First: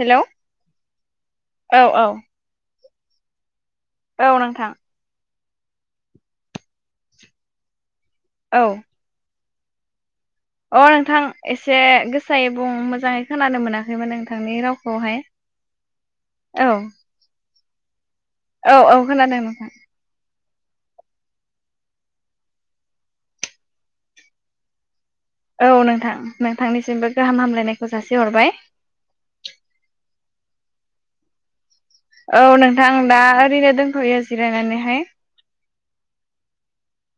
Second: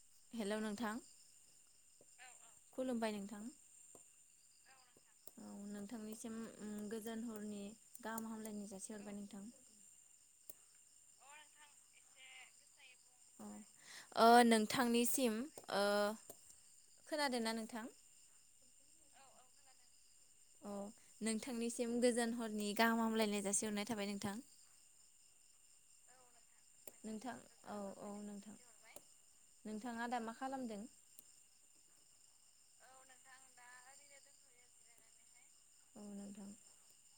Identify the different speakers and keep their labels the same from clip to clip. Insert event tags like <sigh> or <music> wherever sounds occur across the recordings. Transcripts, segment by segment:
Speaker 1: Hello औ औ
Speaker 2: खुलुमबाय नोंथां
Speaker 1: औ नोंथां
Speaker 2: औ नोंथांनिसिम गोजान हरनि गाहाम
Speaker 1: औ
Speaker 2: हामलायनाय जासि हरबाय नोंथां
Speaker 1: अ नोंथां एसे गोसायै बुं मोजां मोजाङै
Speaker 2: औ
Speaker 1: खोनानो मोनाखैमोन
Speaker 2: ओ
Speaker 1: नोंथांनि रावखौहाय
Speaker 2: नोंथांनिसिम ओ
Speaker 1: औ
Speaker 2: <inaudible>
Speaker 1: औ औ खोनादों नोंथां
Speaker 2: अ नोंथांनिसिम गोजोन हरनि गाहाम हामलायनाय जासिहरनाय थाबाय नोंथां
Speaker 1: औ नोंथां नोंथांनिसिमबो
Speaker 2: नोंथां
Speaker 1: गाहाम
Speaker 2: औ
Speaker 1: हामलायनायखौ
Speaker 2: औ
Speaker 1: जासिहरबाय
Speaker 2: नोंथां नोंथाङा दा मा खालामदों
Speaker 1: औ नोंथां दा ओरैनो दोनथ'यो जिरायनानैहाय
Speaker 2: <inaudible>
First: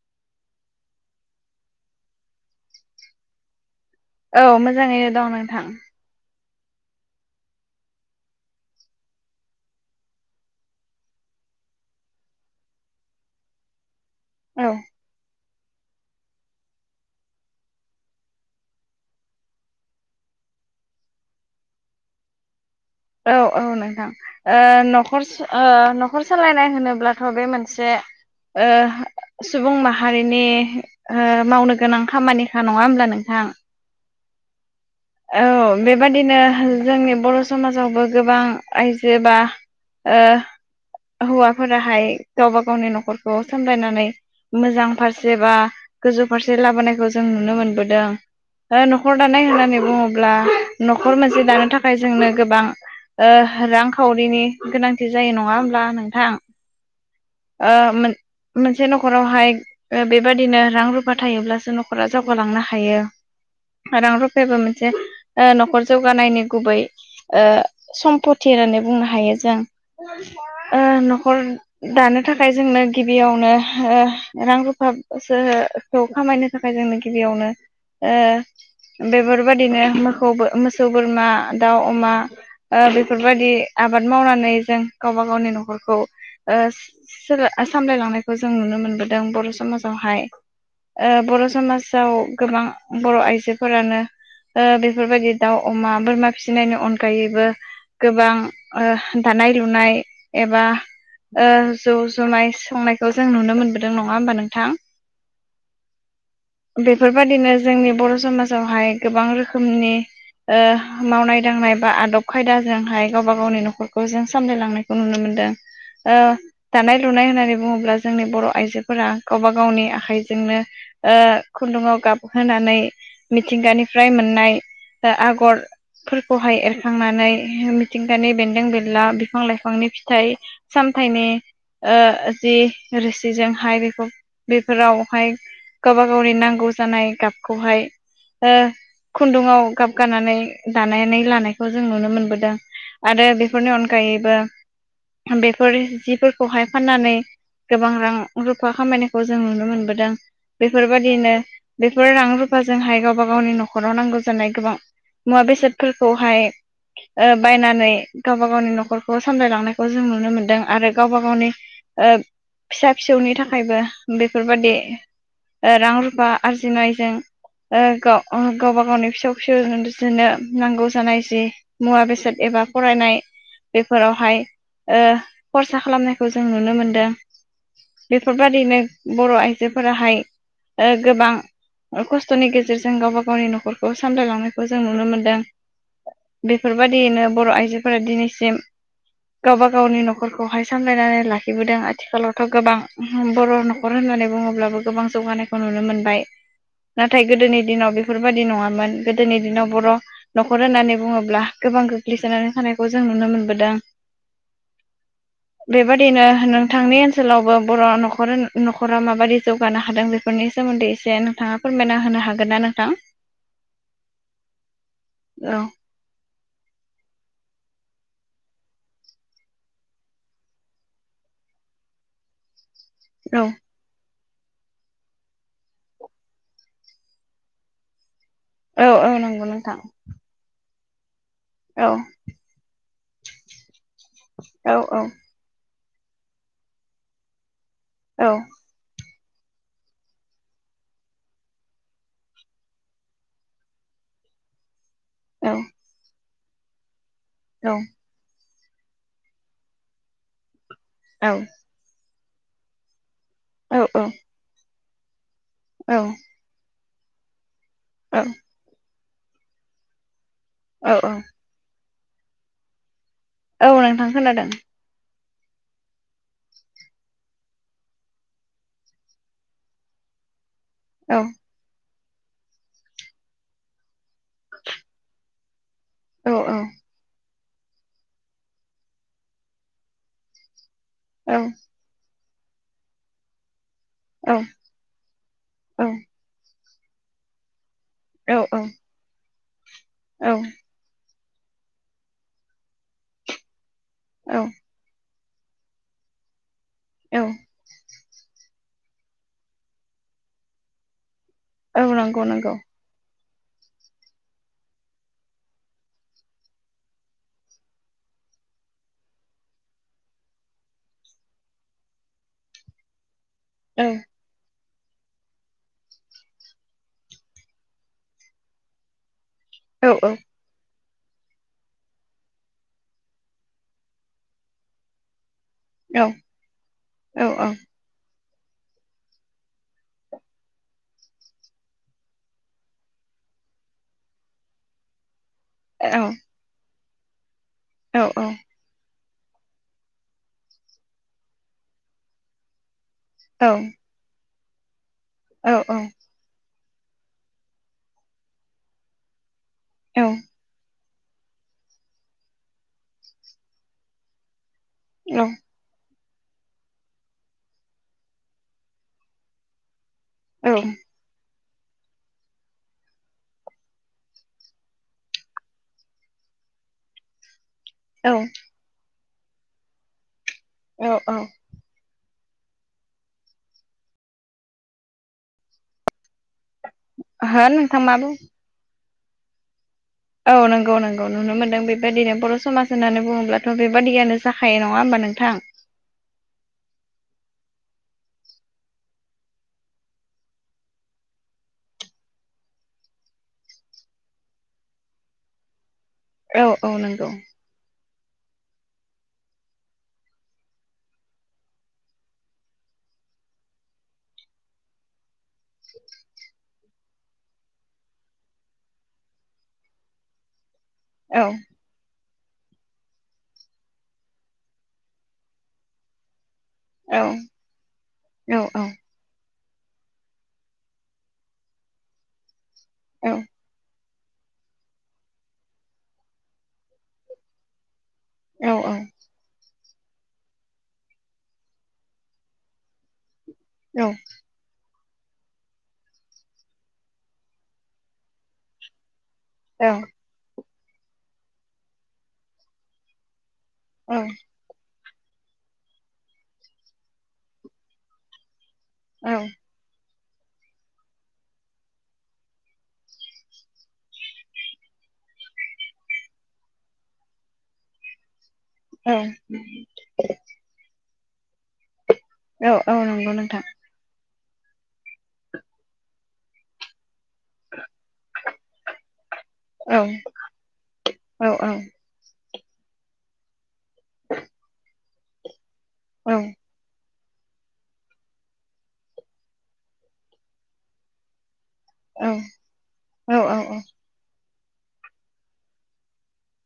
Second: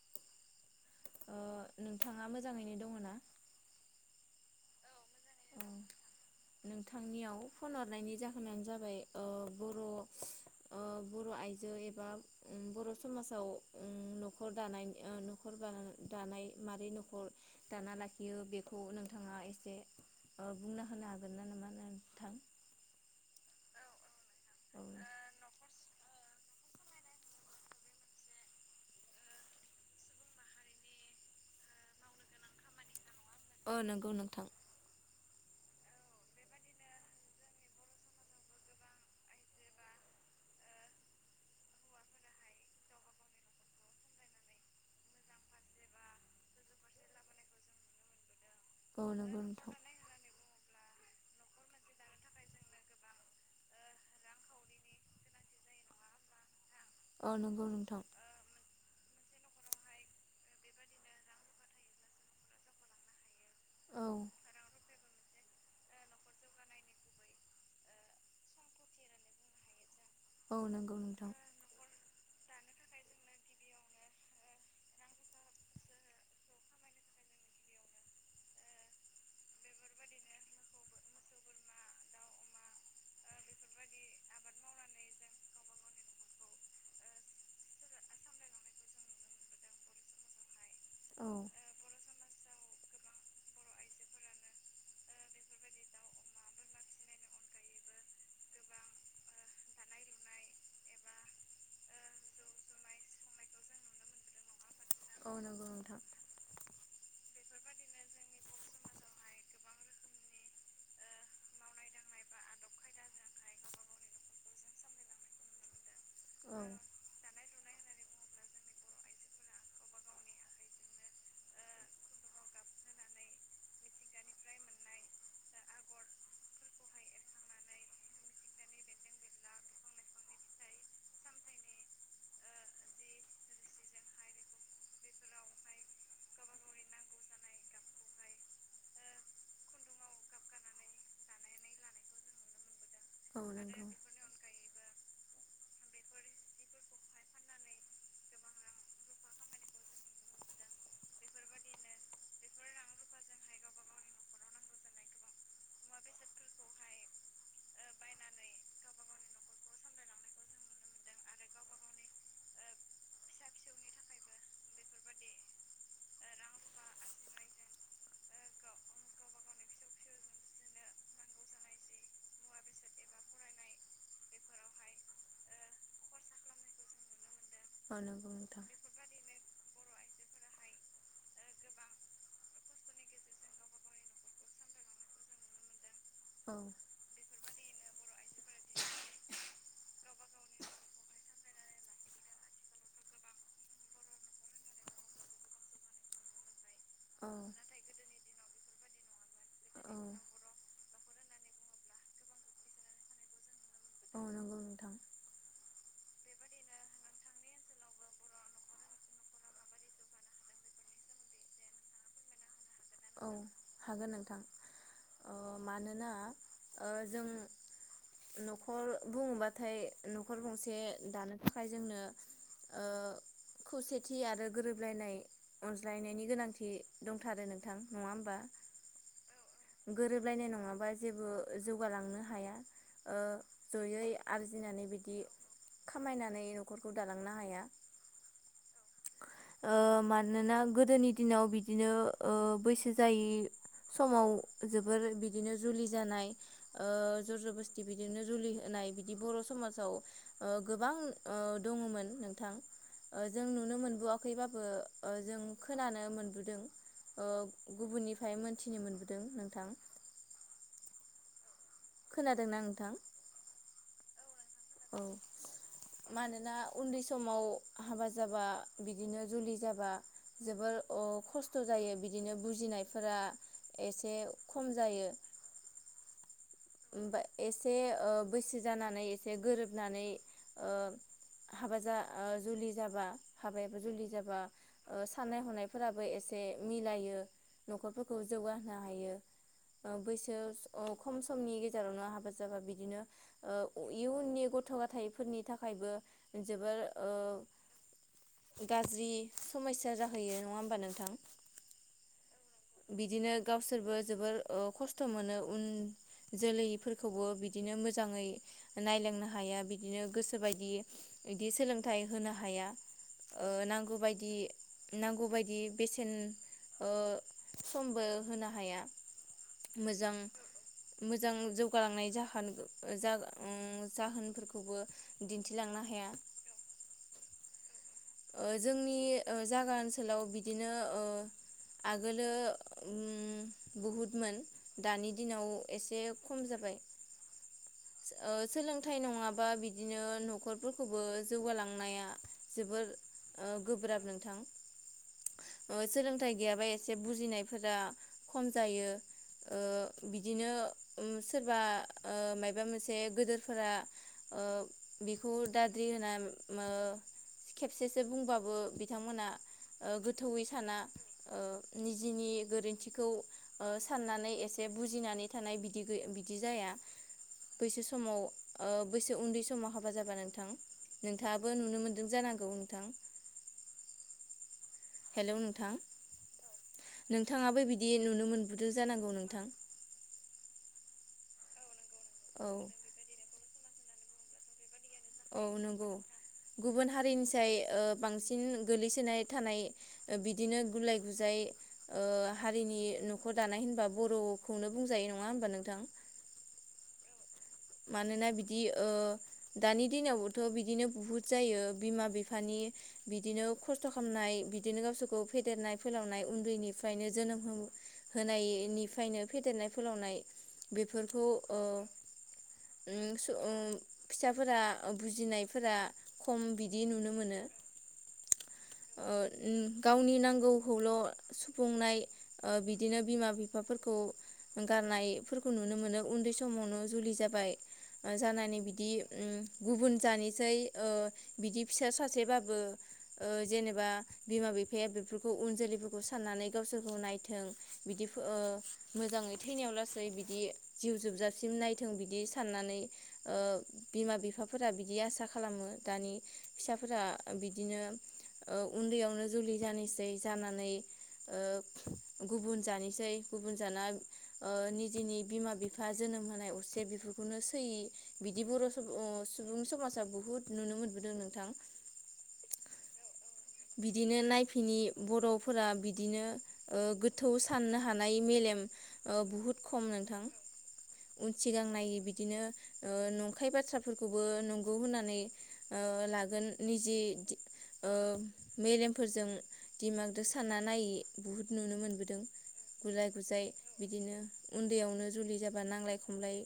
Speaker 2: ओ नोंथाङा मोजाङैनो दङ ना
Speaker 1: औ मोजाङैनो दं
Speaker 2: औ
Speaker 1: नोंथां
Speaker 2: नोंथांनियाव फन हरनायनि जाहोनानो जाबाय ओ बर' ओ बर' आइजो एबा उम बर' समाजाव उ म न'खर
Speaker 1: औ
Speaker 2: दानाय ओ न' <unintelligible> दानाय माबारै न'खर दाना लाखियो बेखौ नोंथाङा एसे ओ बुंना होनो हागोन ना नामा नोंथां
Speaker 1: औ औ नोंथां ओ
Speaker 2: औ नंगौ
Speaker 1: न'खरस ओ
Speaker 2: नोंथां
Speaker 1: न'खर सोलायनाय होनोब्लाथ' बे मोनसे ओ सुबुं माहारिनि ओ मावनो गोनां खामानिखा नङा होमब्ला नों
Speaker 2: औ नोंगौ नों थां
Speaker 1: औ बेबादिनो जोंनि बर' समाजावबो गोबां आइजो बा ओ हौवाफोराहाय गावबा गावनि न'खरखौ सामलायनानै मोजां फारसे बा गोजौ फारसे लाबोनायखौ जों नुनो मोनबोदों ओ न'खर दानाय होननानै ब्ला न'खर मोनसे दानो थाखाय जोंनो गोबां ओ रांखावरिनि गोनांथि जायो नङा होमब्ला नोंथां
Speaker 2: औ नंगौ
Speaker 1: ओ
Speaker 2: नोंथां
Speaker 1: मोन मोनसे न' खरावहाय ओ बेबादिनो रां रुफा थायोब्लासो न'खरा जावगालांनो हायो
Speaker 2: औ
Speaker 1: रां रुफायाबो मोन से ओ न'खर जौगानायनि गुबै ओ सम्पथि होननानै बुंनो हायो जों
Speaker 2: औ
Speaker 1: ओ
Speaker 2: नंगौ नोंथां
Speaker 1: न'खर दानो थाखाय जोंनो गिबियावनो ओ रां रुफा सो खौ खामायनो थाखाय जोंनो गिबियावनो ओ बेबार बायदिनो मोखौबो मोसौ बोरमा दाउ अमा ओ बेफोरबायदि आबाद मावनानै जों गावबा गावनि न'खरखौ ओ सोलाय सामलाय लांनायखौ जों नुनो मोनबोदों बर' समाजावहाय ओ
Speaker 2: औ
Speaker 1: बर' समाजाव गोबां बर' आइजोफोरानो ओ बेफोरबायदि दाउ अमा बोरमा फिसिनायनि अनगायैबो गोबां दानाय ओ लुनाय एबा ओ जौ ज'नाय संनायखौ जों नुनो मोनबोदों नङा होमबा नोंथां?
Speaker 2: औ नोंगौ नोंथां।
Speaker 1: बादिनो जोंनि बर' समाजावहाय गोबां रोखोमनि ओ मावनाय दांनाय बा आदब खायदाजोंहाय गावबा गावनि न'खरखौ जों सामलायलांनायखौ नुनो मोनदों। ओ
Speaker 2: औ
Speaker 1: दानाय-लुनाय होननानै बुङोब्ला जोंनि बर' आइजोफोरा गावबा गावनि आखाइजोंनो ओ खुन्दुङाव गाबहोनानै मिथिंगानि। फ्राय मोननाय ओ आगरफोरखौहाय एरखांनानै मिथिंगानि बेन्दों बेनला बिफां लाइफांनि फिथाइ सामथाइनि ओ जि रोसिजोंहाय बेखौ बेफोरावहाय गावबा गावनि नांगौ जानाय गाबखौहाय ओ खुन्दुङाव गाब गानानै दानानै लानायखौ जों नुनो मोनबोदों। आरो बेफोरनि
Speaker 2: नंगौ
Speaker 1: अनगायैबो। बेफोर जिफोरखौहाय फाननानै गोबां रां रुफा खामायनायखौ जों नुनो मोनबोदों बेफोर बादिनो बेफोर रां रुफाजोंहाय गावबा गावनि न'। खराव नांगौ जानाय गोबां मुवा बेसादफोरखौहाय ओ बायनानै गावबा गावनि न'खरखौ सामलायलांनायखौ जों नुनो मोनदों आरो गावबा गावनि ओ फिसा फिसौनि थाखायबो बेफोरबादि ओ रां रुफा आरजिनायजों ओ गाव गावबा गावनि फिसौ फिसौ <unintelligible> नांगौ जानाय जि मुवा बेसाद एबा फरायनाय बेफोरावहाय ओ खरसा खालामनायखौ जों नुनो मोनदों।
Speaker 2: औ नंगौ नोंथां
Speaker 1: बेफोरबादिनो बर' आइ बे फोराहाय ओ गोबां ओ खस्थ'नि गेजेरजों गावबा गावनि न'खरखौ सामलायलांनायखौ जों नुनो मोन्दों
Speaker 2: औ
Speaker 1: बेफोरबादियैनो बर' आइजोफोरा दिनैसिम गावबा गावनि न'खरखौहाय सामलायनानै लाखिबोदों आथिखालावथ' गोबां बर' न'खर होननानै बुङोब्लाबो गोबां जौगानायखौ नुनो मोनबाय नाथाय
Speaker 2: औ
Speaker 1: गोदोनि दिनाव बे बेफोरबायाददि नङामोन गोदोनि दिनाव बर' न'खर होननानै बुङोब्ला गोबां गोग्लैसोनानै थानायखौ जों नुनो मोनबोदों।
Speaker 2: औ नंगौ नोंथां। नोंथांनि ओनसोलावबो बर' न'खर न'खरा माबायदि जौगानो हादों बेफोरनि सोमोन्दै एसे नोंथाङा फोरमायना होनो हागोन
Speaker 1: बेबादिनो नोंथांनि ओनसोलावबो बर' न'खर न'खरा माबायदि जौगानो हादों बेफोरनि सोमोन्दै एसे नोंथाङा फोरमायना होनो हागोन ना नोंथां?
Speaker 2: औ हागोन नोंथां
Speaker 1: औ
Speaker 2: मानोना जों न'खर बुङोब्लाथाय न'खर गंसे दानो थाखाय जोंनो।
Speaker 1: औ।
Speaker 2: खान्थि आरो गोरोबलायनाय अनज्लायनायनि गोनांथि दंथारो नोंथां। नङा होमबा?
Speaker 1: औ औ नंगौ नोंथां।
Speaker 2: गोरोबलायनाय नङाबा जेबो
Speaker 1: औ
Speaker 2: जौगालांनो हाया ओ जयै
Speaker 1: औ
Speaker 2: आर्जिनानै
Speaker 1: औ
Speaker 2: बिदि। खामायनानै न'खरखौ दालांनो हाया।
Speaker 1: औ।
Speaker 2: ओ मानोना गोदोनि दिनाव बिदिनो बैसाग जायै समाव जों बिदिनो
Speaker 1: औ
Speaker 2: जुलि जानाय ओ जर
Speaker 1: औ
Speaker 2: ज'बस्थि बिदिनो जुलि होनाय बिदि बर' समाजआव गोबां
Speaker 1: औ
Speaker 2: दङमोन। <inaudible> जों नुनो
Speaker 1: औ
Speaker 2: मोनबोआखैबाबो जों खोनानो मोनबोदों ओ गुबुननिफ्राय मोनथिनो मोनबोदों दों नोंथां
Speaker 1: औ औ
Speaker 2: खोनादोंना नोंथां
Speaker 1: औ नोंथां खोनादों
Speaker 2: औ मानोना उन्दै समाव हाबा जाबा बिदिनो जुलि जाबा जोबोर
Speaker 1: औ
Speaker 2: खस्थ' जायो बि बिदिनो बुजिनायफोरा एसे खम जायो
Speaker 1: औ औ
Speaker 2: <inaudible> एसे बैसो जानानै एसे गोरोबनानै ओ
Speaker 1: ओं
Speaker 2: हाबा जा ओ जुलि जाबा हाब <unintelligible> जुलि
Speaker 1: औ
Speaker 2: जाबा साननाय हनायफोराबो एसे मिलायो न'खरफोरखौ
Speaker 1: औ
Speaker 2: जौगाहोनो हायो ओ बैसो अ खम सम समनि गेजेरावनो हाबा जाबा बिदिनो ओ
Speaker 1: औ
Speaker 2: इयुननि गथ' गथाय फोरनि थाखायबो जोबोर
Speaker 1: औ
Speaker 2: ओ गाज्रि समयस्या जाहैयो नङा होमबा नोंथां
Speaker 1: औ नंगौ नंगौ
Speaker 2: बिदिनो गावसोरबो जोबोर ओ खस्थ' मोनो उन जोलैफोरखौबो बिदिनो मोजाङै नायलांनो हाया बिदिनो गोसो बायदि बिदि सोलोंथाइ होनो हाया ओ
Speaker 1: औ
Speaker 2: नांगौबायदि नांगौबायदि बेसेन ओ समबो होनो हाया
Speaker 1: औ
Speaker 2: मोजां मोजां जौगालांनाय जाहोन जा ओं जाहोनफोरखौबो दिन्थिलांनो
Speaker 1: औ
Speaker 2: हाया
Speaker 1: औ औ
Speaker 2: ओ जोंनि ओ जागा ओनसोलाव बिदिनो ओ आगोलो ओम बहुदमोन दानि दिनाव एसे खम जाबाय।
Speaker 1: औ
Speaker 2: ओ सोलों <unintelligible> नङाबा बिदिनो न'खरफोरखौबो जौगालांनाया जोबोर
Speaker 1: औ
Speaker 2: ओ गोब्राब नोंथां
Speaker 1: औ औ
Speaker 2: ओ सोलोंथाइ गैयाबा एसे बुजिनायफोरा खम जायो। ओ बिदिनो ओ सोरबा ओ मायबा मोनसे गोदोरफोरा ओ बेखौ दाद्रि होना ओ मो खेब खेबसेसो बुंबाबो बिथांमोना ओ गोथौयै साना ओ निजेनि गोरोन्थिखौ ओ साननानै एसे बुजिनानै थानाय बिदि गै बिदि जाया। बैसो समाव ओ बैसो उन्दै समाव हाबा जाबा नों थां
Speaker 1: औ
Speaker 2: नोंथाङाबो नुनो मोनदों जानां गौ नोंथां। हेल' नोंथां।
Speaker 1: ओहो
Speaker 2: नोंथांङाबो
Speaker 1: नोंथां
Speaker 2: बिदि
Speaker 1: मा बुं
Speaker 2: नुनो मोनबोदो। जानांगौ नोंथां।
Speaker 1: औ नंगौ नंगौ नुनो मोनदों बे बायदिनो बर'
Speaker 2: औ
Speaker 1: समाज होननानै बुङोब्ला। थ' बेबादियानो जाखायो होमबा नोंथां
Speaker 2: औ नंगौ गुबुन हारिनि फिथाइ ओ बांसिन गोलैसोनाय थानाय बिदिनो गुलाय गुजाय ओ हारिनि न'खर दानाय होनबा बर'खौनो बुंजायो नङा होमबा नोंथां?
Speaker 1: औ औ नंगौ।
Speaker 2: मानोना बिदि ओ दानि दिनावबोथ' बिदिनो बुहुद जायो बिमा बिफानि बिदिनो खस्थ' खालामनाय बिदिनो गावसोरखौ फेदेरनाय फोलावनाय उन्दैनि फ्रायनो जोनोम होनायनिफ्रायनो फेदेरनाय फोलावनाय
Speaker 1: औ
Speaker 2: बेफोरखौ ओ उम उम फिसाफोरा बुजिनायफोरा खम बिदि
Speaker 1: औ
Speaker 2: नुनो मोनो
Speaker 1: औ
Speaker 2: ओ उ गावनि नांगौखौल' सुफुंनाय ओ बिदिनो
Speaker 1: औ
Speaker 2: बिमा बिफाफोर खौ गारनायफोरखौ नुनो मोनो उनदै समावनो जुलि जाबाय
Speaker 1: औ
Speaker 2: जानानै बिदि उम गुबुन जानिसै ओ बिदि फिसा सासेबाबो ओ
Speaker 1: औ
Speaker 2: जेनेबा बिमा बि फाया बेफोरखौ उन जोलैफोरखौ साननानै गावसोरखौ नायथों बिदि ओ मोजाङै थैनायाव लासै बिदि जिउ जोबजासिम नाय थों बिदि साननानै ओ बिमा बिफाफोरा बि दि आसा खालामो दानि फिसाफोरा बिदिनो औ
Speaker 1: औ
Speaker 2: उन्दैयावनो जुलि जानो सै जानानै ओ गुबुन जानोसै गुबुन जाना ओ निजेनि बिमा बिफा जोनोम होनाय अ बेफोरखौनो सैयि बिदि बर'
Speaker 1: औ
Speaker 2: सुबुं सुबुं समाजा बुहुत नुनो मोन नुबोदों नोंथां।
Speaker 1: औ औ नंगौ नोंथां।
Speaker 2: बिदिनो नायफिनि बर'फोरा बिदिनो गोथौ साननो हानाय मेलेम ओ बुहुद
Speaker 1: औ
Speaker 2: खम नोंथां
Speaker 1: औ
Speaker 2: उन
Speaker 1: औ
Speaker 2: सिगां नायै बिदि बिदिनो ओ नंखाय बाथ्राफोरखौबो नंगौ होननानै
Speaker 1: औ
Speaker 2: लागोन निजे दि ओ मेलेमफोरजों दिमागजों सानना नायै बुहुद नुनो मोनबोदों गुलाय
Speaker 1: औ
Speaker 2: गुजाय बिदिनो उन्दैयावनो जुलि जाबा नांलाय खमलाय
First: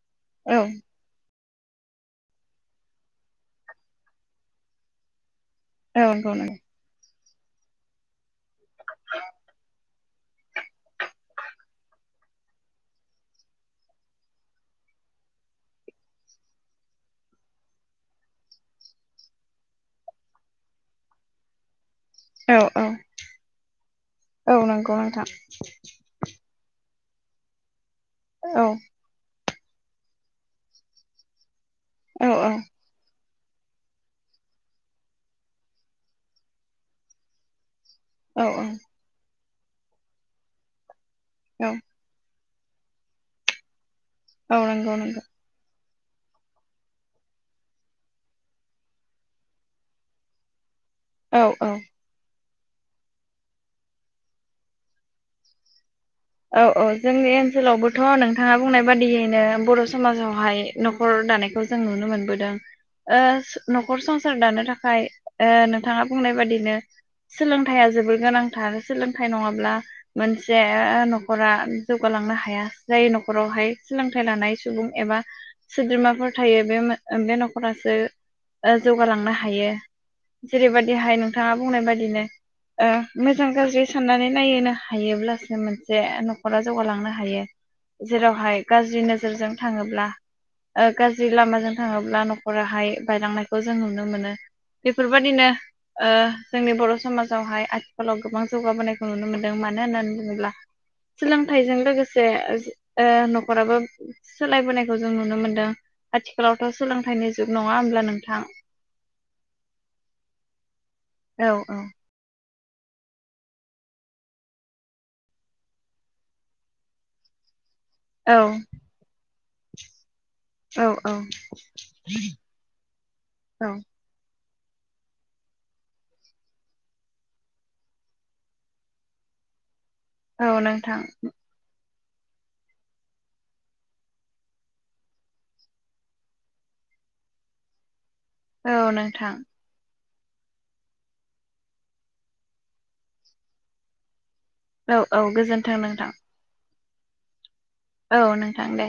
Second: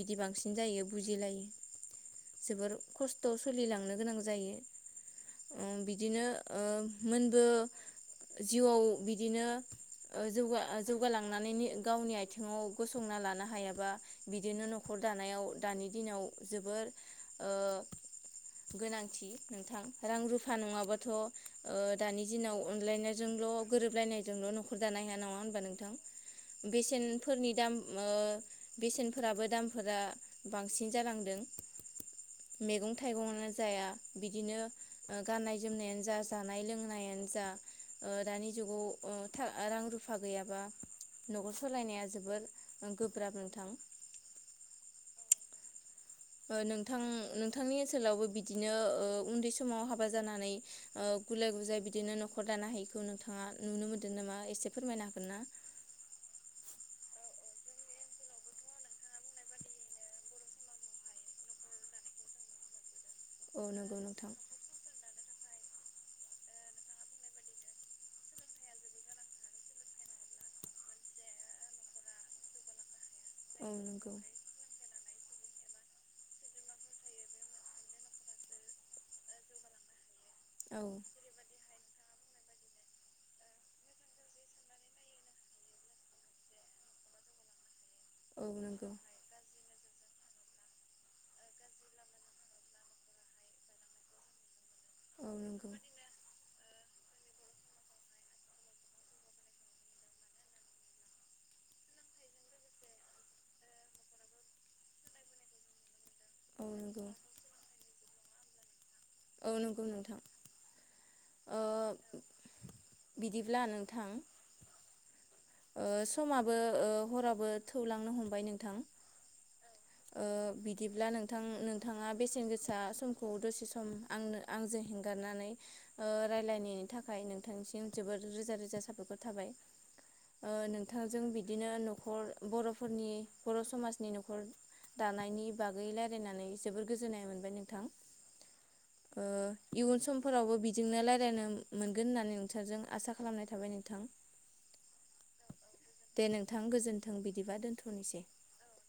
Speaker 2: बिदि बांसिन
Speaker 1: औ
Speaker 2: जायो बुजिलायो। जोबोर खस्थ' सोलिलांनो गोनां जायो। ओ
Speaker 1: औ
Speaker 2: बिदिनो
Speaker 1: नंगौ नंगौ।
Speaker 2: ओ मोनबो जिउआव बिदिनो जौगा जौगालांनानै गावनि आथिङाव गसंना लानो हायाबा बिदिनो न'खर दानायाव दानि दिनाव जोबोर गोनांथि नोंथां रां रुफा नङाबाथ' ओ दानि
Speaker 1: औ
Speaker 2: दिनाव अनलायनायजोंल' गोरोबलायनायजोंल'
Speaker 1: औ
Speaker 2: न'खर
Speaker 1: नंगौ
Speaker 2: दानो हाया नामा होनबा नोंथां बे <unintelligible> फेन फोरनि दाम ओम
Speaker 1: नोंथां औ
Speaker 2: बेसेनफोराबो दाम फोरा बांसिन जालांदों
Speaker 1: औ औ
Speaker 2: मैगं-थाइगं जयहा बिदिनो गनायनाय जोमनायानो जा जानाय लोंनायानो जा
Speaker 1: औ
Speaker 2: दानि जुगाव रां रुफा गैयाबा न'खर
Speaker 1: औ
Speaker 2: सालायनाया जोबोर गोब्राब नोंथां
Speaker 1: औ नंगौ नंगौ
Speaker 2: नोंथां नोंथांनि ओनसोलावबो बिदिनो उन्दै समाव हाबा जानानै
Speaker 1: औ
Speaker 2: गुलाय
Speaker 1: औ
Speaker 2: गुजाय बिदिनो नखर नखर दानो हायिखौ नोंथाङा नुनो मोन्दों नामा एसे फोरमायनो हागोन ना
Speaker 1: औ औ जोंनि ओनसोलावबोथ' नोंथाङा बुंनाय बादियैनो बर' समाजावहाय न'खर दानायखौ जों नुनो मोनबोदों
Speaker 2: औ नंगौ
Speaker 1: न'खर
Speaker 2: नोंथां।
Speaker 1: संसार दानो थाखाय नोंथाङा बुंनाय बादिनो सोलोंथाइया जोबोर
Speaker 2: सोलोंथाइया जोबोद सोलोंथाइ नङाब्ला मोनसे न'खरा जौगालांनो हाया। औ नंगौ। लानाय सुबुं एबा औ नंगौ। गाज्रि नोजोरजों थाङोब्ला
Speaker 1: गोनांथार सोलोंथाइ नङाब्ला मोनसे न'खरा जौगालांनो हाया जाय न'खरावहाय सोलोंथाइ लानाय सुबुं एबा सोद्रोमाफोर थायो बे बे न'खरासो जौगालांनो हायो जेरैबायदिहाय नोंथाङा बुंनाय बादि बिदिनो ओ मोजां गाज्रि साननानै नायहोनो हायोब्लासो मोनसे जे न'खरा जौगालांनो हायो
Speaker 2: औ
Speaker 1: जेरावहाय
Speaker 2: नंगौ
Speaker 1: गाज्रि नोजोरजों थाङोब्ला ओ गाज्रि लामाजों थाङोब्ला न'खराहाय बायलांनायखौ जों नुनो मोनो बेफोरबायादिनो ओ जोंनि बर' समाजावहाय आथिखालाव गोबां जौगाबोनायखौ नुनो मोनदों मानो होननानै बुङोब्ला सोलोंथाइजों लोगोसे ओ न'खराबो सोलायबोनायखौ जों नुनो मोनदों
Speaker 2: औ
Speaker 1: आथिखालावथ'
Speaker 2: नंगौ
Speaker 1: सोलोंथाइनि जुग नङा होमब्ला नों थां
Speaker 2: औ नंगौ नोंथां
Speaker 1: औ
Speaker 2: ओ बिदिब्ला नोंथां ओ समाबो ओ हराबो थौलांनो
Speaker 1: औ
Speaker 2: हमबाय नोंथां ओ
Speaker 1: औ
Speaker 2: बिदिब्ला नोंथां
Speaker 1: औ
Speaker 2: नोंथाङा बेसेन गोसा समखौ दसे
Speaker 1: औ
Speaker 2: सम आंनो आंजों हेंगारनानै ओ रायज्लायनायनि थाखाय नोंथांनिसिम जोबोद रोजा रोजा साबायखर थाबाय
Speaker 1: औ
Speaker 2: ओ
Speaker 1: नोंथां
Speaker 2: नोंथांजों बिदिनो नखर बर'फोरनि बर' समाजनि न'खर दानायनि बागै रायलायनानै जोबोर गोजोननाय मोनबाय नोंथां
Speaker 1: औ
Speaker 2: ओ
Speaker 1: नोंथां
Speaker 2: इयुन सम फोरावबो बिदिनो रायलायनो मोनगोन होननानै नोंसोरजों आसा खालामनाय थाबाय नोंथां
Speaker 1: औ औ गोजोन
Speaker 2: दे नोंथां गोजोन थों बिदिबा दोन
Speaker 1: औ नोंथां दे